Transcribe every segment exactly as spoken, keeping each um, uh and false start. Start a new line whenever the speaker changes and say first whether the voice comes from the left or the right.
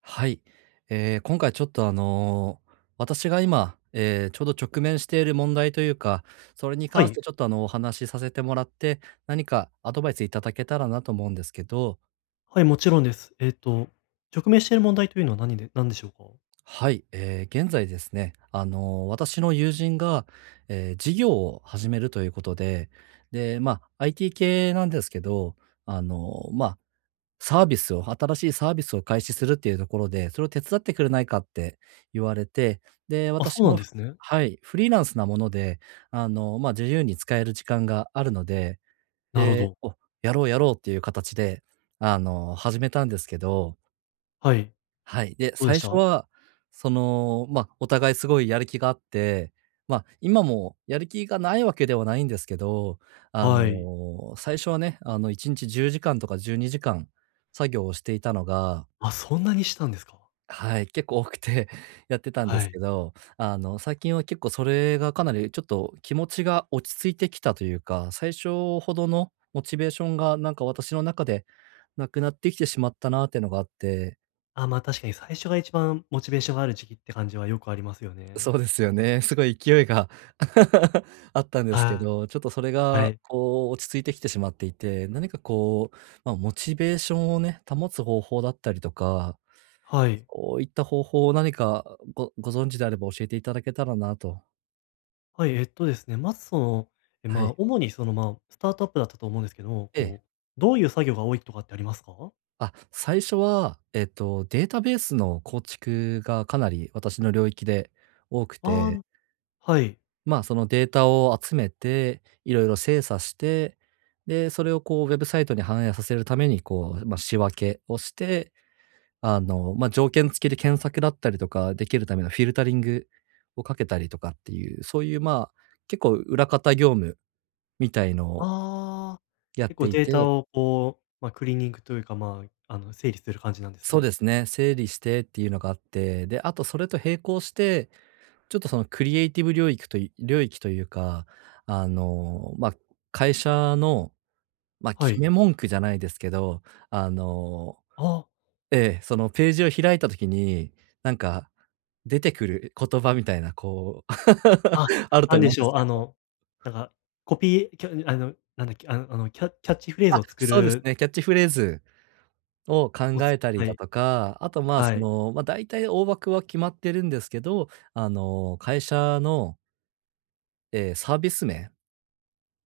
right: はい。えー今回ちょっとあのー私が今、えーちょうど直面している問題というか、それに
left: は
right: 関し
left: い。
right: てちょっとあの、お話しさせてもらって、何かアドバイスいただけたらなと思うんですけど、
left: はい、もちろんです。えっと、直面している問題というのは何で何でしょうか？
right: はい。えー現在ですね、あのー私の友人が、えー事業を始めるということで、で、まあ、アイティー 系なんですけど、あのーまサービスを新しいサービスを開始するっていうところで、それを手伝ってくれないかって言われて、で、
left: あ、そ
right: 私
left: うなん
right: も
left: ですね。
right: はい、フリーランスなもので、あの、まあ、自由に使える時間があるので、
left: なるほ
right: で、
left: ど。
right: お、やろうやろうっていう形で、あの、始めたんですけど、
left: はい。
right: はい。で、
left: どうで
right: 最
left: し
right: 初
left: た？
right: は、その、まあ、お互いすごいやる気があって、まあ、今もやる気がないわけではないんですけど、あ
left: はい。
right: の、最初はね、あの、いちにちじゅうじかんとかじゅうにじかん作業をしていたのが、
left: あ、そんなにしたんですか？
right: はい、結構多くて やってたんで
left: は
right: す
left: い。
right: けど、あの、最近は結構それがかなりちょっと気持ちが落ち着いてきたというか、最初ほどのモチベーションがなんか私の中でなくなってきてしまったなっていうのがあって、
left: あ、ま、確かに最初が一番モチベーションがある時期って感じはよくありますよね。
right: そうですよね。すごい勢いが あったんですけ
left: は
right: ど、
left: い。
right: ちょっとそれが、こう、落ち着いてきてしまっていて、何かこう、まあ、モチベーションをね、保つ方法だったりとか、
left: はい。
right: こういった方法を何かご、ご存知であれば教えていただけたらなと。
left: はい、えっとですね、まずその、え、
right: は
left: まあ、
right: い。
left: 主にその、まあ、スタートアップだったと思うんですけども、
right: ええ。
left: こう、どういう作業が多いとかってありますか？
right: あ、最初は、えっと、データベースの構築がかなり私の領域で多く
left: あ
right: て、
left: あ、はい。
right: まあ、そのデータを集めて、いろいろ精査して、で、それをこうウェブサイトに反映させるために、こう、まあ、仕分けをして、あの、まあ、条件付きで検索だったりとかできるためのフィルタリングをかけたりとかっていう、そういう、まあ、結構裏方業務みたいのを
left: ああ、
right: やっ
left: 結
right: て
left: 構
right: い
left: データ
right: て、
left: をこう、まあ、クリーニングというか、まあ、あの、整理する感じなんです
right: そう
left: ね。
right: ですね、整理してっていうのがあって、で、あとそれと並行して、ちょっとそのクリエイティブ領域とい領域というか、あの、まあ、会社の、まあ、
left: は
right: 決
left: い。
right: め文句じゃないですけど、あの、
left: あ
right: ええ、そのページを開いた時に、なんか出てくる言葉みたいな、こう、
left: あ、あ、
right: あると
left: なん
right: 思
left: で
right: うん
left: し
right: で
left: ょ
right: す
left: う、
right: け
left: あ
right: ど、
left: の、なんか、コピー、キャあの、なんだっけ、あのあの、キャキャッチフレーズ
right: あ、
left: を作
right: そうです
left: る、
right: ね、キャッチフレーズを考
left: おつ
right: えたり
left: は
right: だ
left: い、
right: とか、あと、まあ、
left: は
right: そ
left: い、
right: の、まあ、大体大枠は決まってるんですけど、あの、会社の、えーサービス名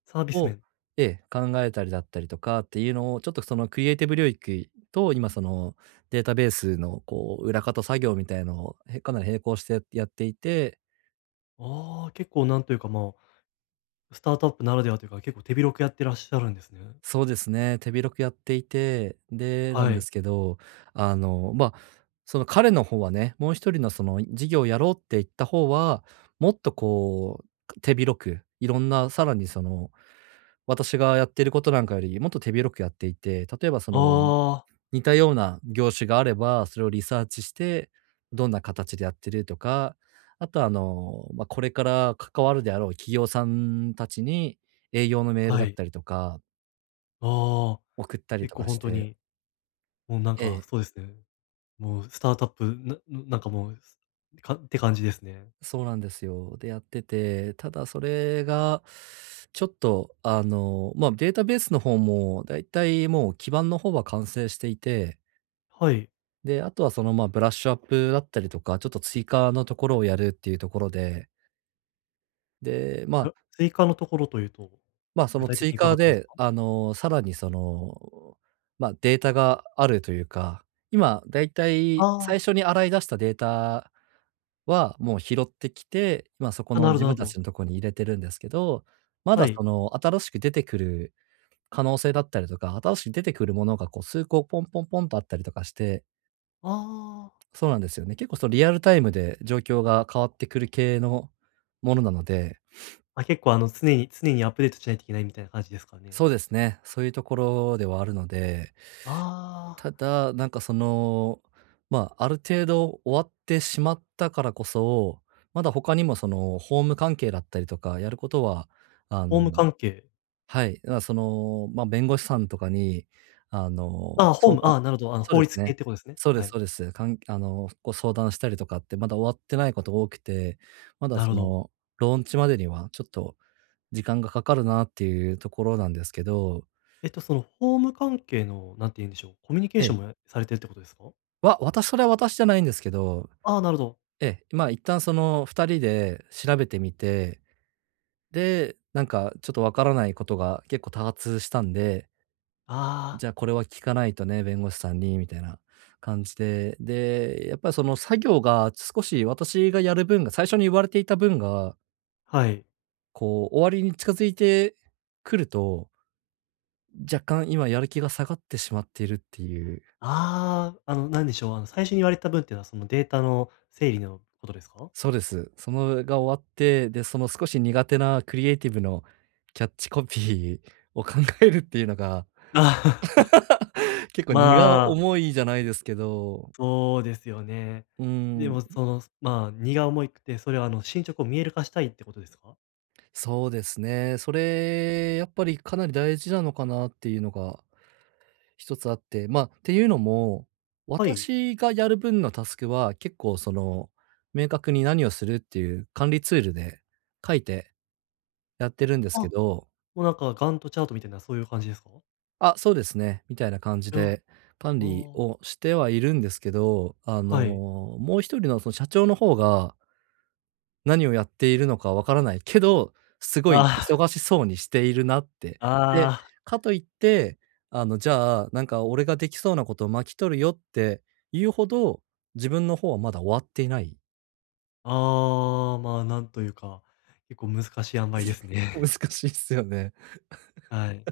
left: サービス
right: を、
left: 面。
right: ええ、考えたりだったりとかっていうのを、ちょっとそのクリエイティブ領域と、今そのデータベースのこう裏方作業みたいのを、へかなり並行してやっていて、
left: ああ、結構なんというか、まあ、スタートアップならではというか、結構手広くやってらっしゃるんですね。
right: そうですね、手広くやっていて、で、な
left: は
right: んで
left: い。
right: すけど、あの、まあ、その彼の方はね、もう一人のその事業をやろうって言った方は、もっとこう、手広く、いろんなさらにその、私がやってることなんかよりもっと手広くやっていて、例えばそ
left: あ
right: の
left: あ、
right: 似たような業種があれば、それをリサーチして、どんな形でやってるとか、あとはあの、まあ、これから関わるであろう企業さんたちに、営業のメール
left: は
right: だっ
left: い。
right: たりとか、
left: ああ、
right: 送ったり
left: 結
right: と
left: 構
right: か
left: 本
right: し
left: 当
right: て、
left: に、もうなん
right: え
left: か
right: え、
left: そうですね。もうスタートアップ、なななんかもう、かって感じですね。
right: そうなんですよ。で、やってて、ただそれが、ちょっとあの、まあ、データベースの方もだいたいもう基盤の方は完成していて、
left: はい。
right: で、あとはその、まあ、ブラッシュアップだったりとか、ちょっと追加のところをやるっていうところで、で、ま
left: あ、追加のところというと、
right: まあ、そ
left: 具
right: の
left: 体的
right: 追
left: に伺
right: 加
left: ってもいいです
right: で、
left: か？
right: あの、さらにその、まあ、データがあるというか、今だいたい最
left: ああ、
right: 初に洗い出したデータはもう拾ってきて、今そこ
left: あ、な
right: の
left: るほ
right: 自
left: どな
right: 分
left: るほ
right: たち
left: ど。
right: のとこに入れてるんですけど、ま
left: は
right: だ
left: い。
right: その新しく出てくる可能性だったりとか、新しく出てくるものがこう数個ポンポンポンとあったりとかして、
left: ああ。
right: そうなんですよね。結構そのリアルタイムで状況が変わってくる系のものなので、
left: あ、結構あの常に常にアップデートしないといけないみたいな感じですかね。
right: そうですね、そういうところではあるので、
left: ああ、
right: ただ、なんかその、まあ、ある程度終わってしまったからこそ、まだ他にもその法務関係だったりとかやることは、あ
left: 法
right: の、
left: 務関係。
right: はい、まあ、その、まあ、弁護士さんとかに、あの、
left: ああ、法
right: 相
left: 務、
right: 談、
left: ああ、なるほど、あの
right: そう
left: 法
right: です
left: 律系っ
right: ね。
left: てことですね。
right: そうで
left: は
right: す
left: い。
right: そうです。かんあの、ご相談したりとかってまだ終わってないことが多くて、まだ
left: なる
right: そ
left: ほど。
right: の、ローンチまでにはちょっと時間がかかるなっていうところなんですけど。
left: えっとその法務関係の、なんて言うんでしょう、コミュニケー
right: え
left: ショ
right: え。
left: ンもやされてるってことですか？
right: わ私それは私じゃないんですけど、
left: ああ、なるほど。
right: ええ、ま、一旦そのふたりで調べてみて、で、なんかちょっとわからないことが結構多発したんで、
left: あ
right: じゃあこれは聞かないとね、弁護士さんにみたいな感じで、で、やっぱりその作業が少し私がやる分が、最初に言われていた分が、
left: あ、はい。
right: こう終わりに近づいてくると、若干今やる気が下がってしまっているっていう、
left: ああ、あの、なんでしょう、あの、最初に言われた分っていうのは、そのデータの整理のことですか？
right: そうです。そのが終わって、で、その少し苦手なクリエイティブのキャッチコピー を考えるっていうのが、
left: あ
right: 結構荷が
left: まあ、
right: 重いじゃないですけど、
left: そうですよね。
right: う
left: で
right: ん、
left: も、その、まあ、荷が重いくて、それは、あの、進捗を見える化したいってことですか？
right: そうですね。それ、やっぱりかなり大事なのかなっていうのが一つあって、まあ、っていうのも、
left: はい。
right: 私がやる分のタスクは結構その、明確に何をするっていう管理ツールで書いてやってるんです
left: あ、
right: けど、
left: もうなんかガントチャートみたいなそういう感じですか？
right: あ、そうですね、みたいな感じ
left: いや、
right: で管理
left: おー
right: をしてはいるんですけど、あの、
left: はい。
right: もう一人のその社長の方が、何をやっているのかわからないけど、すごい
left: あ
right: 忙しそうにしているなって。
left: あ、あ
right: で、
left: あ、
right: かといって、あの、じゃあ、なんか俺ができそうなことを巻き取るよって言うほど、自分の方はまだ終わっていない。
left: ああ、まあ、なんというか、結構難しい塩梅です
right: 難
left: ね。
right: しいっすよね。
left: はい。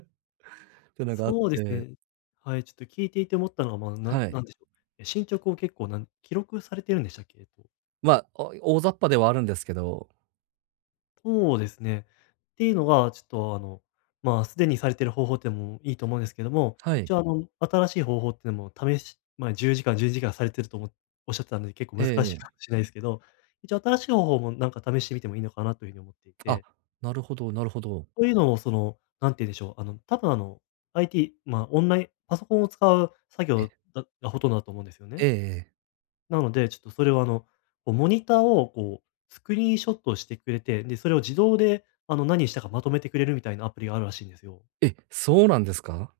right: ってのがあっ
left: そうです
right: て、
left: ね。はい、ちょっと聞いていて思ったのは、まあ、なん
right: はい。
left: なんでしょう。え、進捗を結構なん記録されてるんでしたっけ？えっと、
right: まあ、お大雑把ではあるんですけど、
left: そうですね。っていうのが、ちょっとあの、まあ、すでにされてる方法ってのもいいと思うんですけども、
right: はい。
left: 一応あの、新しい方法っていうのも試しまあ、じゅうじかん、じゅうにじかんされてるとおもおっしゃってたので、結構難しいか
right: ええ、
left: もしれないですけど、一応新しい方法もなんか試してみてもいいのかなというふうに思ってい
right: あ、
left: て、
right: なるほどなるほど。
left: そういうのをその、なんて言うんでしょう、あの、多分あの、アイティー、まあ、オンラインパソコンを使う作業だがほとんどだと思うんですよ
right: え
left: ね。
right: えええ。
left: なので、ちょっとそれはあの、こうモニターをこうスクリーンショットをしてくれて、で、それを自動であの、何したかまとめてくれるみたいなアプリがあるらしいんですよ。
right: え、そうなんですか？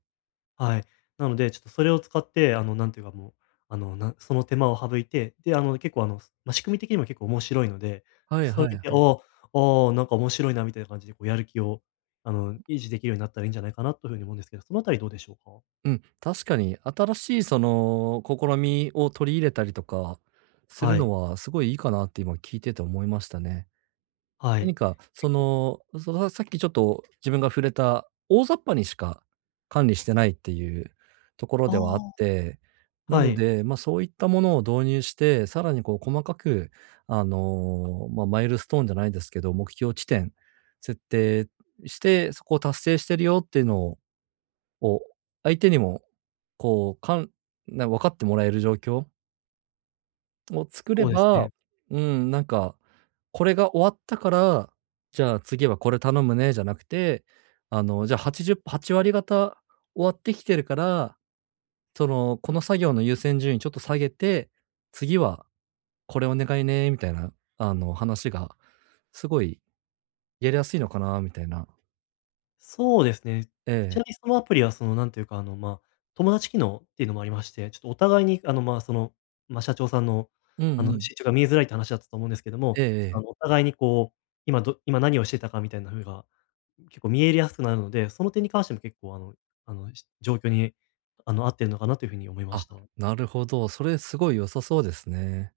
left: はい。なので、ちょっとそれを使って、あの、なんていうかもう、あの、なその手間を省いて、で、あの、結構あの、まあ、仕組み的にも結構面白いので、
right: はい
left: そ
right: は
left: れ
right: い
left: 見て、あ
right: はい。
left: あ、ああ、なんか面白いなみたいな感じでこうやる気を、あの、維持できるようになったらいいんじゃないかなというふうに思うんですけど、そのあたりどうでしょうか？
right: うん、確かに新しいその試みを取り入れたりとかする
left: は
right: の
left: い。
right: はすごいいいかなって今聞いてて思いましたね。
left: は
right: 何
left: い。
right: か、そ
left: 結構
right: の、その、さっきちょっと自分が触れた、大雑把にしか管理してないっていうところではあっ
left: あ
right: て、
left: あ、
right: な
left: は
right: の
left: い、
right: で、まあ、そういったものを導入して、さらにこう細かく、あの、まあ、マイルストーンじゃないですけど、目標地点設定して、そこを達成してるよっていうのを、を相手にも、こう、かんな、分かってもらえる状況を作れ
left: そうです
right: ば、
left: ね。
right: うん、なんか、これが終わったから、じゃあ次はこれ頼むねじゃなくて、あの、じゃあはちじゅう、はち割方終わってきてるから、その、この作業の優先順位ちょっと下げて、次はこれお願いね、みたいな、あの、話が、すごいやりやすいのかな、みたいな。
left: そうですね。
right: え
left: ちなみ
right: え。
left: にそのアプリはその、なんていうか、あの、まあ、友達機能っていうのもありまして、ちょっとお互いに、あの、まあ、その、まあ、社長さんの、
right: うん
left: あ
right: う
left: の、
right: ん。
left: 進捗が見えづらいって話だったと思うんですけど
right: え
left: も、
right: え
left: ちょっと、
right: え
left: あの、お
right: え。
left: 互いにこう、今ど今何をしてたかみたいな風が、結構見えやすくなるので、その点に関しても結構、あのあの、し状況に、あの、合ってるのかなという風に思いまし
right: あ、
left: た。
right: なるほど。それすごい良さそうですね。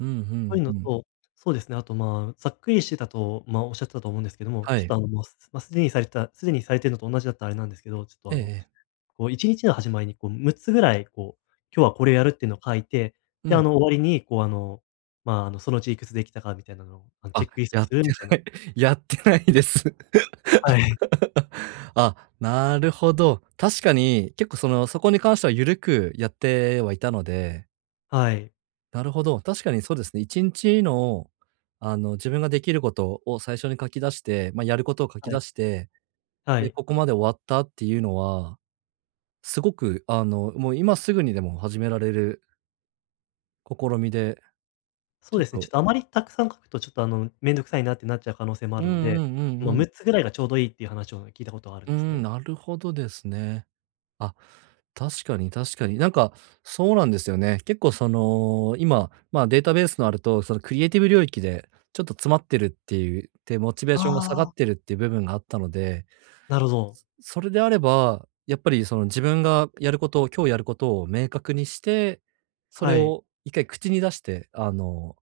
right: うんう
left: そ
right: ん
left: ういう
right: う
left: の
right: ん。
left: と、そうですね、あと、まあ、ざっくりしてたと、まあ、おっしゃってたと思うんですけども、
right: は
left: ちょっ
right: い。
left: と、あの、もう、すまあ、すでにされてたすでにされてるのと同じだったらあれなんですけど、ちょっと、
right: ええ
left: あの
right: ええ。
left: こういちにちの始まりにこうむっつぐらい、こう、今日はこれをやるっていうのを書いて、
right: う
left: で、
right: ん。
left: あの、終わりに、こう、あの、まあ、あの、そのうちいくつできたかみたいなのを、あの、チ
right: あ、
left: ェックリスト
right: やっ
left: する
right: て
left: みたい
right: な
left: な。
right: い やってないです。
left: はい。
right: あ、なるほど。確かに、結構その、そこに関しては緩くやってはいたので、
left: はい。
right: なるほど。確かにそうですね。いちにちの、あの、自分ができることを最初に書き出して、まあ、やることを書き
left: は
right: 出
left: い。
right: して、
left: は
right: で、
left: い。
right: ここまで終わったっていうのは、すごく、あの、もう今すぐにでも始められる試みで、
left: そ
right: ち
left: う
right: ょっ
left: ですね、ち
right: と、
left: ょっとあまりたくさん書くとちょっと、あの、めんどくさいなってなっちゃう可能性もあ
right: う
left: るの
right: んう
left: で、
right: んうん
left: まあ、
right: うん。
left: むっつぐらいがちょうどいいっていう話を聞いたことがあるん
right: う
left: です
right: ん、
left: ね。
right: なるほどですね。あ、確かに確かに。なんか、そうなんですよね。結構その、今、ま、データベースのあると、そのクリエイティブ領域でちょっと詰まってるっていう、で、モチベー
left: あ
right: ションが下がっ
left: あ、
right: てるっていう部分があったので、
left: なるほど。
right: それであれば、やっぱりその自分がやることを、今日やることを明確にして、それ
left: はい。
right: を一回口に出して、あの、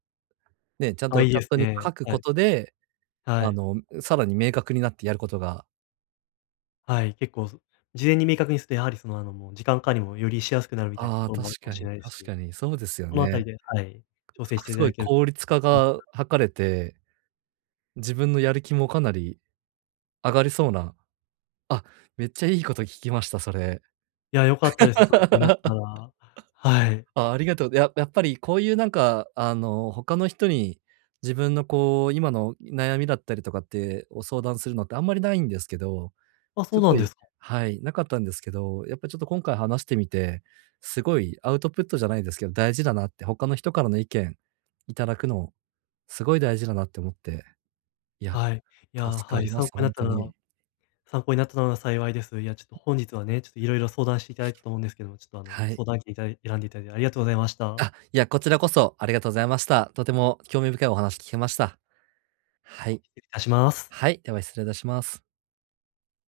right: ね、ちゃん
left: あ、
right: と
left: いい
right: チャ
left: で
right: ッ
left: す
right: トに
left: ね。
right: 書く
left: は
right: こ
left: い。
right: とで、
left: は
right: あ
left: い。
right: の、さらに明確になってやることが、
left: はい。結構、事前に明確にすると、やはりその、あの、もう時間管理もよりしやすくなるみたいなと
right: ああ、
left: ころも
right: 確
left: あるかも
right: か
left: しれ
right: に
left: ないです
right: 確
left: し、
right: かに、そうですよ
left: そのあた
right: ね。
left: りで、はい、調整して
right: す
left: い
right: す
left: た
right: ご
left: だ
right: い
left: けると。
right: 効率化が図れて、自分のやる気もかなり上がりそうな、あ、めっちゃいいこと聞きました、それ。
left: いや、良かったです、参考になったな ら。はい。
right: あ、ありがとう。ややっぱりこういうなんか、あの、他の人に自分のこう、今の悩みだったりとかってを相談するのってあんまりないんですけど、
left: あ、そ
right: す
left: うな
right: ご
left: んで
right: い
left: すか。
right: はい、なかったんですけど、やっぱちょっと今回話してみて、すごいアウトプットじゃないですけど、大事だなって、他の人からの意見いただくの、すごい大事だなって思って、いや
left: はい。いや、
right: 助か
left: はい、
right: りま
left: 参
right: す、
left: 考に
right: ほ
left: な
right: ん
left: った
right: と
left: な
right: に。
left: ら参考になったなら幸いです。いや、ちょっと本日はね、ちょっと色々相談していただいたと思うんですけども、ちょっとあの、
right: はい。
left: 相談機いただい選んでいただいてありがとうございました。
right: あ、いや、こちらこそありがとうございました。とても興味深いお話聞けました。はい。
left: 失礼いたします。
right: はい、では失礼いたします。